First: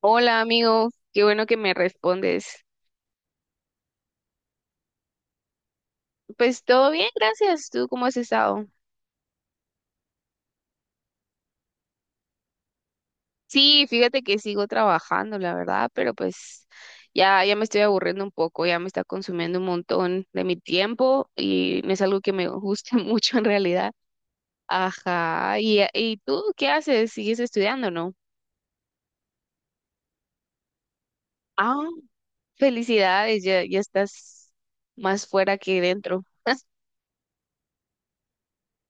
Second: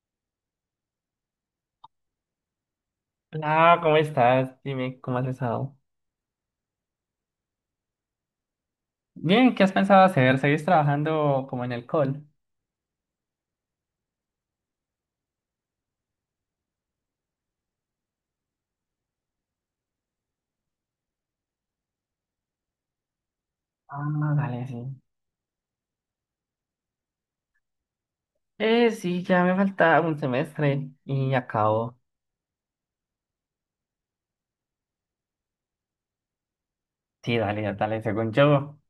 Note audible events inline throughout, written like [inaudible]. Hola amigo, qué bueno que me respondes. Hola, ¿cómo estás? Dime, ¿cómo has estado? Pues todo bien, gracias. ¿Tú cómo has estado? Bien, ¿qué has pensado hacer? ¿Seguís trabajando como en el call? Sí, fíjate que sigo trabajando, la verdad, pero pues ya, ya me estoy aburriendo un poco, ya me está consumiendo un montón de mi tiempo y no es algo que me guste [laughs] mucho en realidad. Ah, dale, sí. Ajá, ¿y tú qué haces? ¿Sigues estudiando, no? Sí, ya me falta un semestre y Ah, acabo. felicidades, ya, ya estás más fuera que dentro. [laughs] Sí, dale, ya dale. Según yo,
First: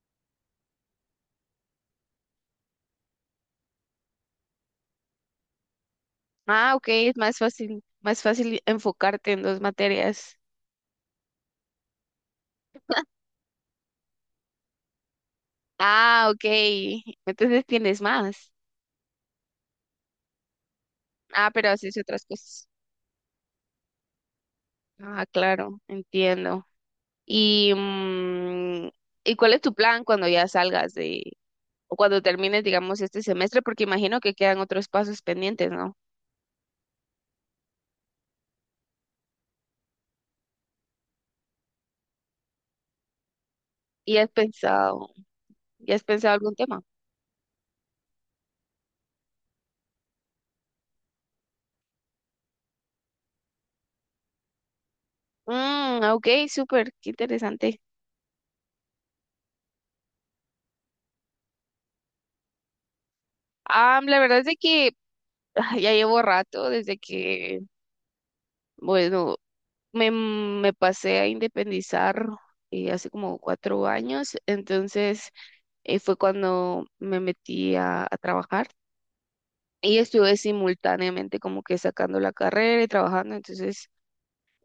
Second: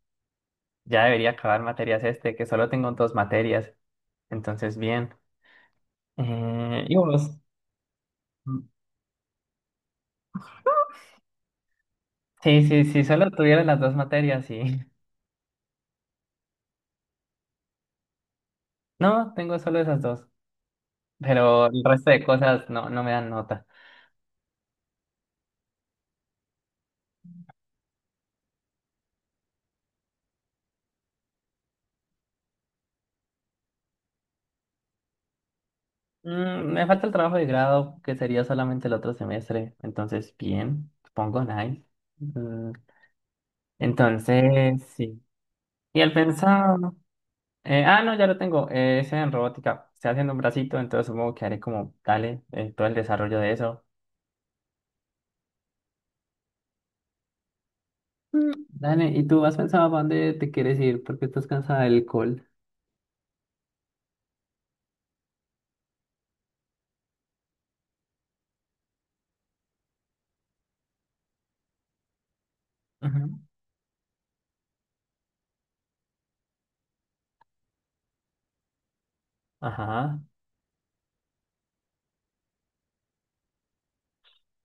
ya debería acabar materias este, que solo tengo dos materias. Entonces, bien. Ah, ok, ¿Y es vos? Más fácil Mm. enfocarte en dos materias. Sí, solo tuviera las dos materias, sí. [laughs] Ah, ok. Entonces tienes más. No, tengo solo esas dos. Ah, Pero pero el haces resto otras de cosas. cosas no me dan nota. Ah, claro, entiendo. Y, ¿y cuál es tu plan cuando ya salgas o cuando termines, digamos, este semestre? Porque imagino que quedan otros pasos pendientes, ¿no? Mm, me falta el trabajo de grado, que sería solamente el otro semestre. Entonces, bien, supongo, nice. Mm, ¿Y has entonces, pensado, sí. ya Y has al pensado algún pensar tema? No, ya lo tengo. Es en robótica. Estoy haciendo un bracito, entonces supongo que haré como, dale, todo el desarrollo de eso. Mm, ok, súper, qué interesante. Dale, ¿y tú has pensado para dónde te quieres ir? Porque estás cansada del alcohol. Ah, la verdad es de que ya llevo rato desde que, bueno, me pasé a independizar hace Ujú. como 4 años, entonces fue cuando me metí a trabajar y Ajá, estuve simultáneamente como que sacando la carrera y trabajando, entonces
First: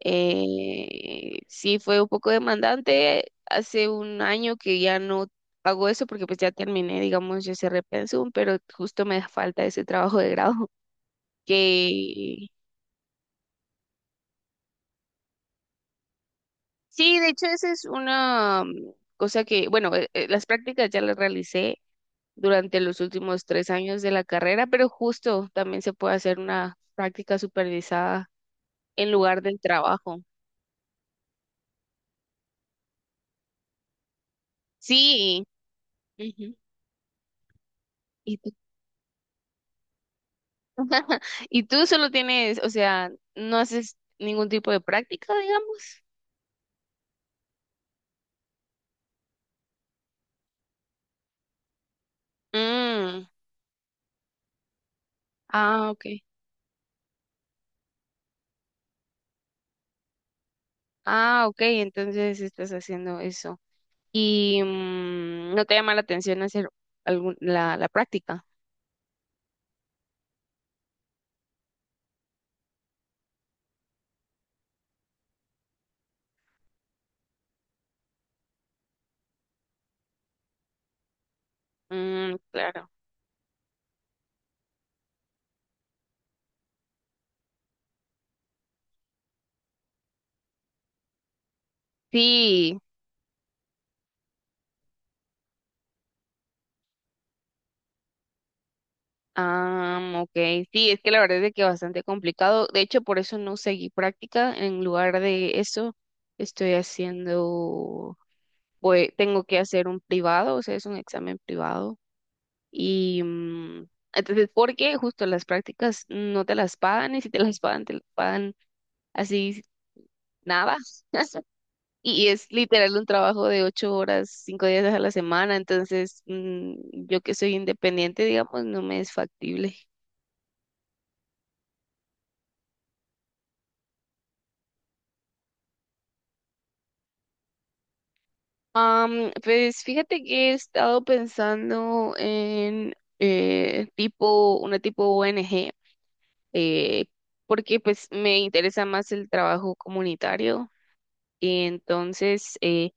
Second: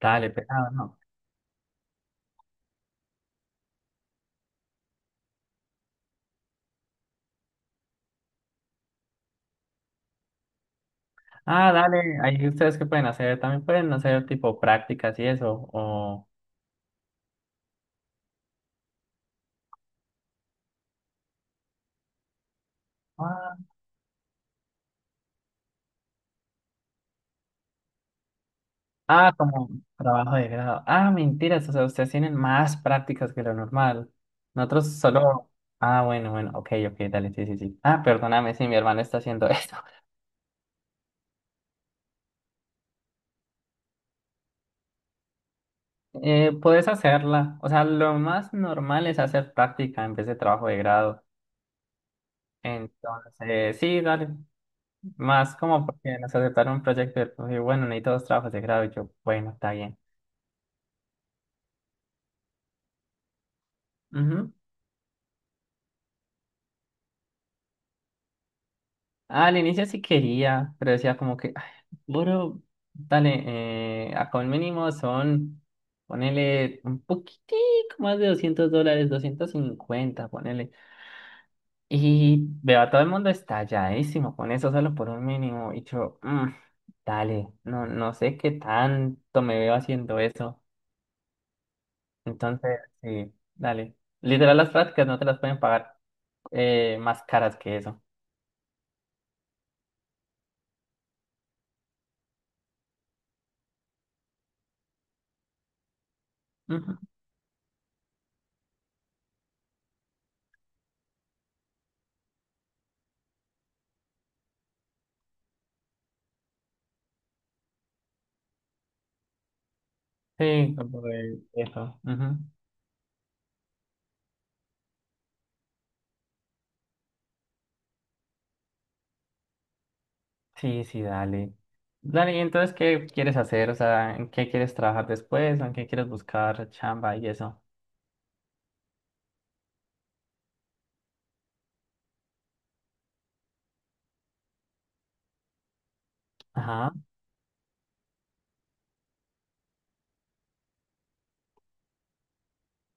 dale, pegado, no. sí fue un poco demandante. Hace un año que ya no hago eso porque pues ya terminé, digamos, yo cerré pensum, pero justo me falta ese trabajo de grado Ah, dale, que. ahí ustedes qué pueden hacer, también pueden hacer tipo prácticas y eso, o... Sí, de hecho, esa es una cosa que, bueno, las prácticas ya las realicé durante los últimos 3 años de la carrera, pero justo también se puede hacer una práctica supervisada en Ah, lugar del como trabajo. trabajo de grado. Ah, mentiras, o sea, ustedes tienen más prácticas que lo normal. Nosotros Sí. solo... Ah, bueno, bueno, Ujú. ok, ok, dale, sí. Ah, Y tú, perdóname si mi hermano está haciendo [laughs] esto. [laughs] y tú solo tienes, o sea, no haces ningún tipo de práctica, digamos. Puedes hacerla. O sea, lo más normal es hacer práctica en vez de trabajo de grado. Mm, Entonces, sí, dale. Más como ah, ok. porque nos aceptaron un proyecto y bueno, necesito dos trabajos de grado. Y yo, bueno, está bien. Ah, ok, entonces estás haciendo eso. Ujú. Y no te llama la atención hacer algún, la práctica. Ah, al inicio sí quería, pero decía como que, "Ay, bro, dale, acá un mínimo son, ponele un poquitico más de $200, 250 ponele." Mm, Y veo claro. a todo el mundo estalladísimo con eso solo por un mínimo. Y yo, "Mm, dale, no sé qué tanto me veo haciendo eso." Sí, Entonces, sí, dale. Literal, las prácticas no te las pueden pagar más caras que eso. ah, ok. Sí, es que la verdad es de que bastante complicado. De hecho, por eso no seguí práctica. En lugar de eso, estoy Ujú. haciendo, pues, tengo que hacer un privado, o sea, es un examen privado. Y entonces, porque justo las prácticas no te las pagan y si te las pagan, te las pagan así Sí, nada. por [laughs] eso. Y Ujú. es literal un trabajo de 8 horas, 5 días a la semana, entonces yo que soy independiente, digamos, no me es factible. Sí, sí, dale. Dale, ¿y entonces qué quieres hacer? O sea, ¿en qué quieres trabajar después? ¿O en qué quieres buscar chamba y eso? Am, pues fíjate que he estado pensando en tipo, una tipo ONG, Ajá. eh, porque pues me interesa más el trabajo comunitario. Y entonces,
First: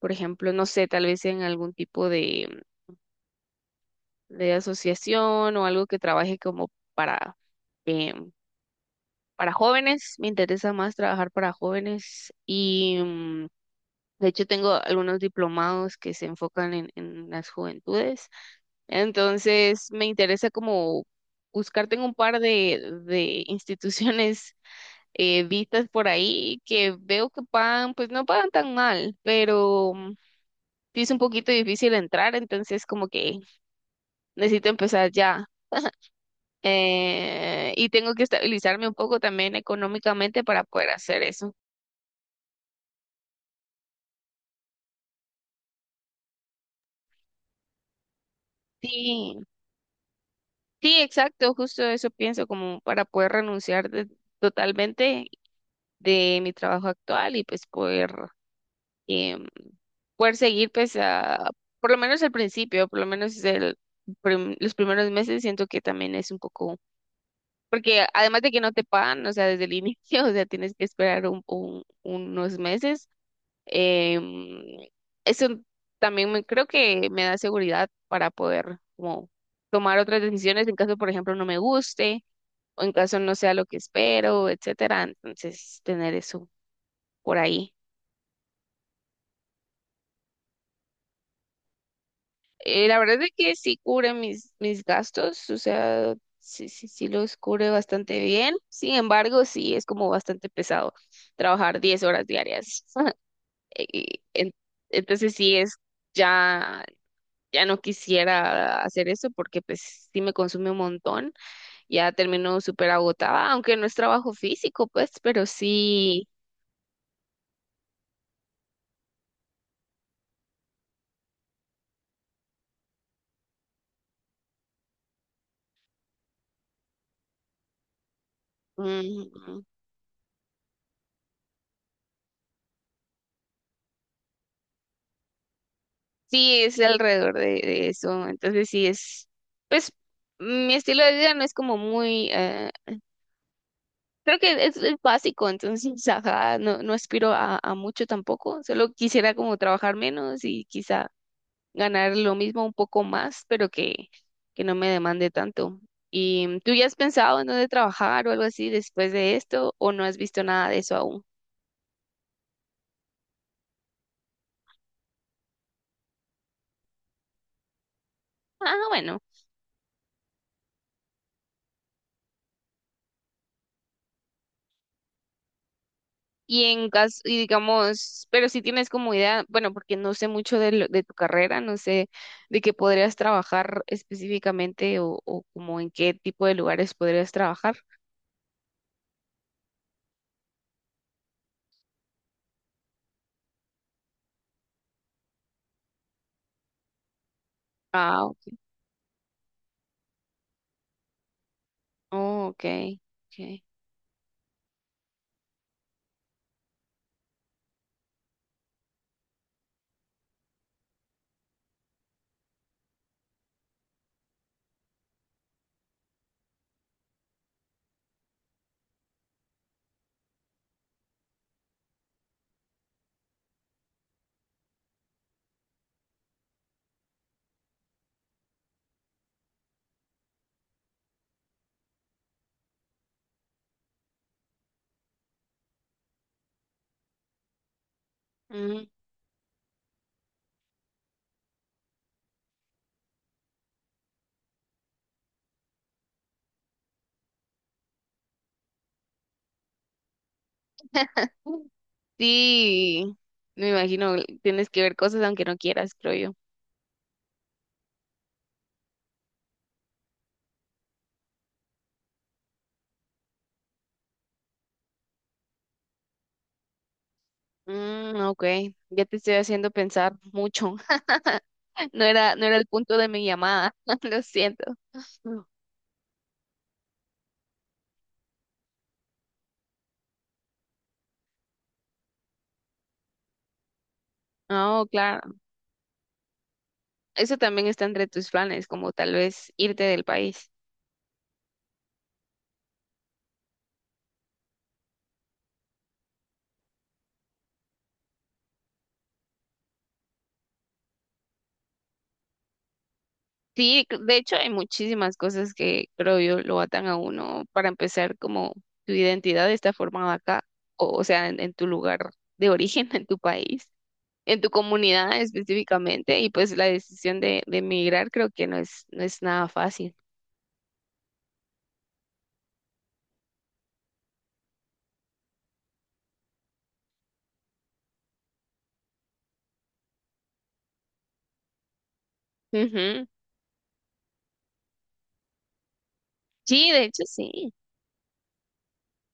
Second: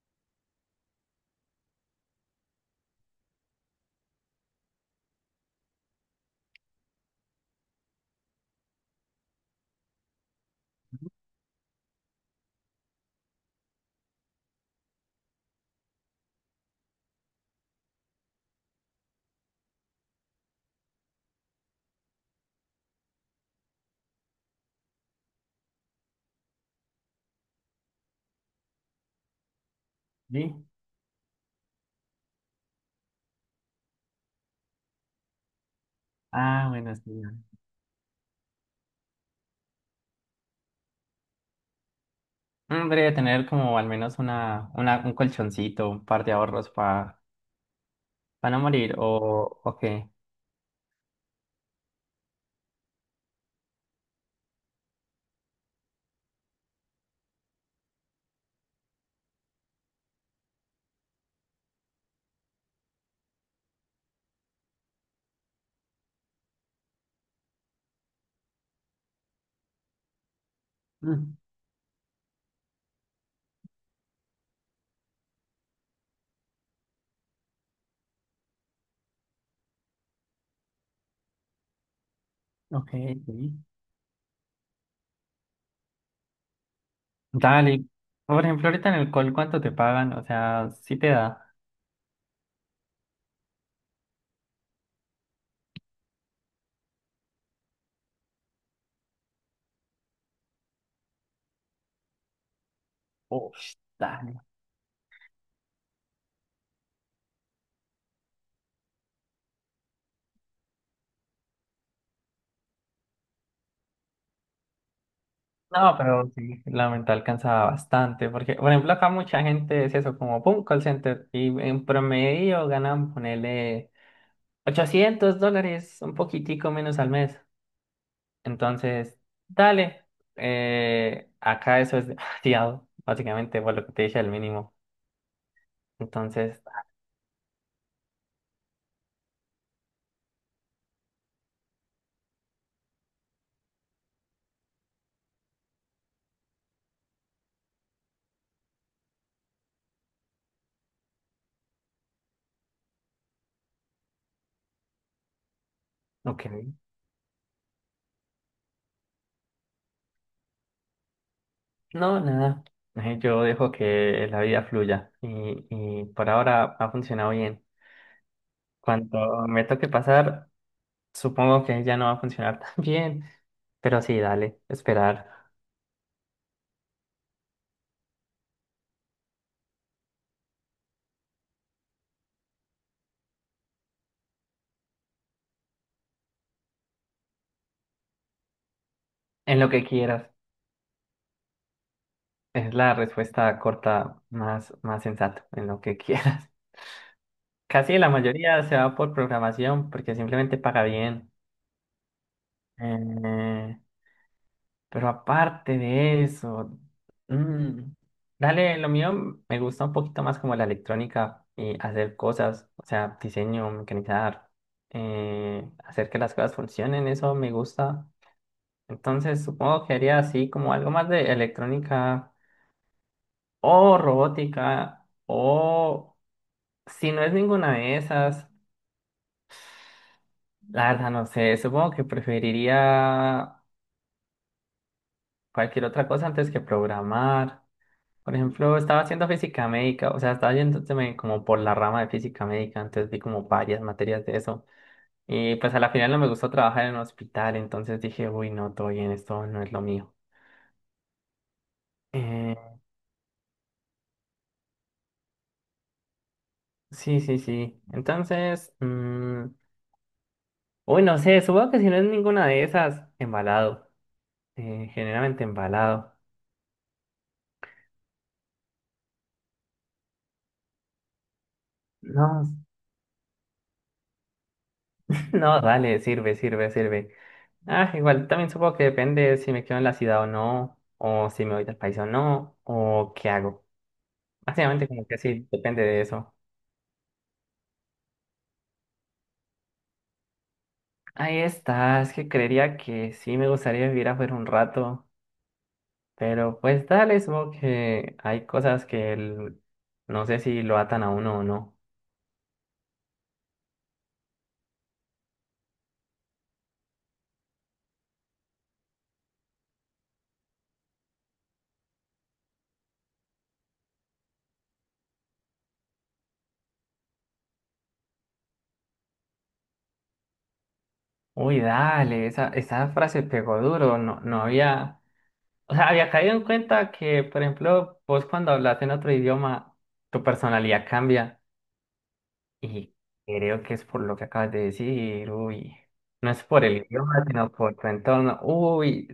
por ejemplo, no sé, tal vez en algún tipo de asociación o algo que trabaje como para em, para jóvenes, me interesa más trabajar para jóvenes y de hecho tengo algunos diplomados que se enfocan en las juventudes, entonces me interesa como buscar, tengo un par de instituciones vistas por ahí que veo que pagan, pues no pagan tan mal, pero Sí. sí es un poquito difícil entrar, entonces como que necesito empezar ya. Ah, bueno, sí, dale. Eh, y tengo que estabilizarme un poco también económicamente para poder hacer eso. Debería tener como al menos un colchoncito, un par de ahorros para no morir, Sí, o qué. sí, exacto, justo eso pienso, como para poder renunciar totalmente de mi trabajo actual y pues poder, em, poder seguir pues a, por lo menos al principio, por lo menos los primeros meses siento que también es un poco, porque además de que no te pagan, o sea, desde el inicio, [laughs] o sea, tienes que esperar Mm, unos meses, em, eso creo que me da seguridad para poder como tomar otras decisiones en caso, por ejemplo, no me guste o ok, en caso no sí. sea lo que espero, etcétera. Entonces, tener eso por ahí. Dale. Por ejemplo, ahorita en el call, ¿cuánto te pagan? O sea, sí te da. La verdad es que sí cubre mis, mis gastos, o sea, sí, sí, sí los cubre bastante bien. Sin embargo, sí es como bastante pesado trabajar 10 horas diarias. [laughs] Uf, Y dale. en- entonces, sí es, ya, ya no quisiera hacer eso porque pues sí me consume un montón. Ya termino súper agotada, aunque no es trabajo físico, pues, pero No, sí. pero sí, la mental cansaba bastante, porque, por ejemplo, acá mucha gente es eso, como, pum, call center, y en promedio ganan, ponele, $800, un poquitico menos al mes. Entonces, Mm, dale, acá eso es demasiado, [laughs] básicamente, por lo que te dije, el mínimo. sí, Entonces, es alrededor de eso. Entonces sí es, pues mi estilo de vida no es como muy, creo que es básico, entonces, [laughs] ajá, no, no aspiro a mucho tampoco. Solo quisiera como trabajar menos y quizá ganar lo mismo un poco más, pero que no me demande tanto. ok, ¿Y tú ya has pensado en dónde trabajar o algo así después de esto o no has visto nada de eso aún? no, nada, yo dejo que la vida fluya, y por ahora ha funcionado bien. Ah, bueno. Cuando me toque pasar... Supongo que ya no va a funcionar [laughs] tan bien, pero sí, dale, esperar Y en caso, y digamos, pero si tienes como idea, bueno, porque no sé mucho de, de tu carrera, no sé de qué podrías trabajar específicamente o como en qué tipo de lugares podrías trabajar. en lo que quieras. Es la respuesta corta más, más sensata, en lo que quieras. [laughs] Casi la Ah, ok. mayoría se va por programación porque simplemente paga bien. Oh, ok, ok. Eh, pero aparte de eso, mm, dale, lo mío me gusta un poquito más como la electrónica y hacer cosas, o sea, diseño, mecanizar, hacer que las cosas funcionen, eso me gusta. Entonces supongo que haría así como algo más de electrónica o robótica o si no es ninguna de esas, la verdad no sé, supongo que preferiría cualquier otra cosa antes que programar. Por ejemplo, Mm. estaba haciendo física médica, o sea, estaba yéndome como por la rama de física médica, entonces vi como varias materias de eso. Y pues a la final no me gustó trabajar en un hospital, entonces dije, uy, no, todo bien, esto no es lo mío. Eh, Sí, me imagino, tienes que ver cosas aunque no quieras, creo yo. Sí, sí, sí. Entonces, uy, no sé, supongo que si no es ninguna de esas, embalado. Generalmente embalado. Mm, ok, ya te estoy haciendo pensar mucho. [laughs] No era, no No, era el punto de mi llamada, [laughs] lo siento. [laughs] no, dale, sirve, sirve, sirve. Ah, igual también supongo que depende si me quedo en la ciudad o no, o si me voy del país o no, o qué hago. No, Básicamente como que claro. sí, depende de eso. Eso también está entre tus planes, como tal vez irte del país. Ahí está, es que creería que sí me gustaría vivir afuera un rato, pero pues dale, supongo que hay cosas que no sé si lo atan a uno o no. Sí, de hecho hay muchísimas cosas que creo yo lo atan a uno. Para empezar, como tu identidad está formada acá, o sea, en tu lugar de origen, [laughs] en tu país, en tu comunidad específicamente, y pues la decisión de emigrar creo que no es, no es nada fácil. Uy, dale, esa frase pegó duro, no había, o sea, había caído en cuenta que, por ejemplo, vos cuando hablas en otro idioma, tu personalidad cambia y Ujú. creo que es por lo que acabas de decir, uy, no es por Sí, el de hecho idioma, sino sí. por tu entorno,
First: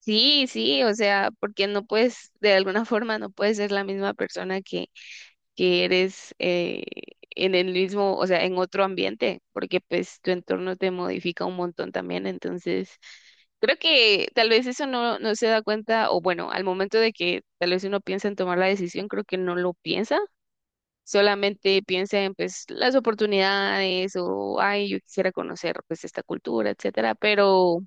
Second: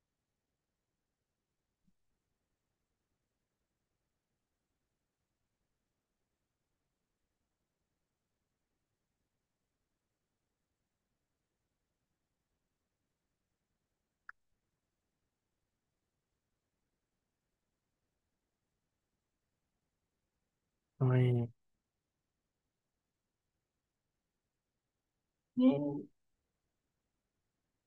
Sí, sí, o sea, porque no puedes, de alguna forma no puedes ser la misma persona que eres en el mismo, o sea, en otro ambiente, porque pues tu entorno te modifica un montón también, entonces creo que tal vez eso no, no se da cuenta, o bueno, al momento de que tal vez uno piensa en tomar la decisión, creo que no lo piensa, uy, solamente piensa en pues las oportunidades o, ay, yo quisiera conocer mm, pues esta cultura, etcétera, pero...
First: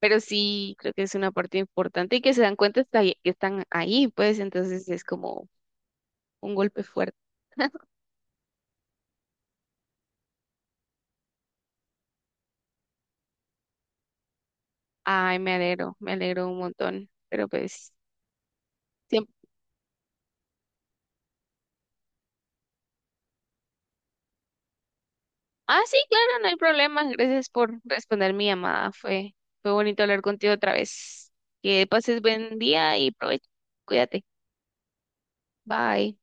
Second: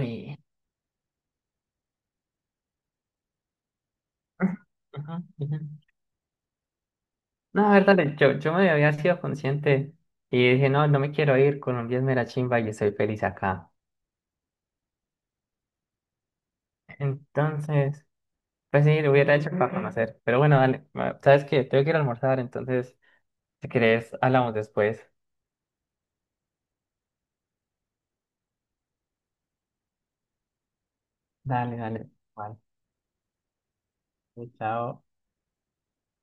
Pero sí, creo que es una parte importante y que se dan cuenta hasta que están ahí, pues entonces es Ujú, como ujú. un golpe fuerte. No, a ver, dale, yo me había sido consciente y dije, no me quiero ir, Colombia es mera chimba y estoy feliz acá. Ay, me alegro un montón. Pero pues, Entonces... Pues sí, lo hubiera siempre... hecho para conocer. Pero bueno, dale. ¿Sabes qué? Tengo que ir a almorzar, entonces, si querés, hablamos después. Ah, sí, claro, no hay problema. Gracias por responder mi llamada. Fue, fue bonito hablar contigo otra vez. Dale, Que dale. pases Vale. buen día y provecho. Cuídate. Chao. Bye.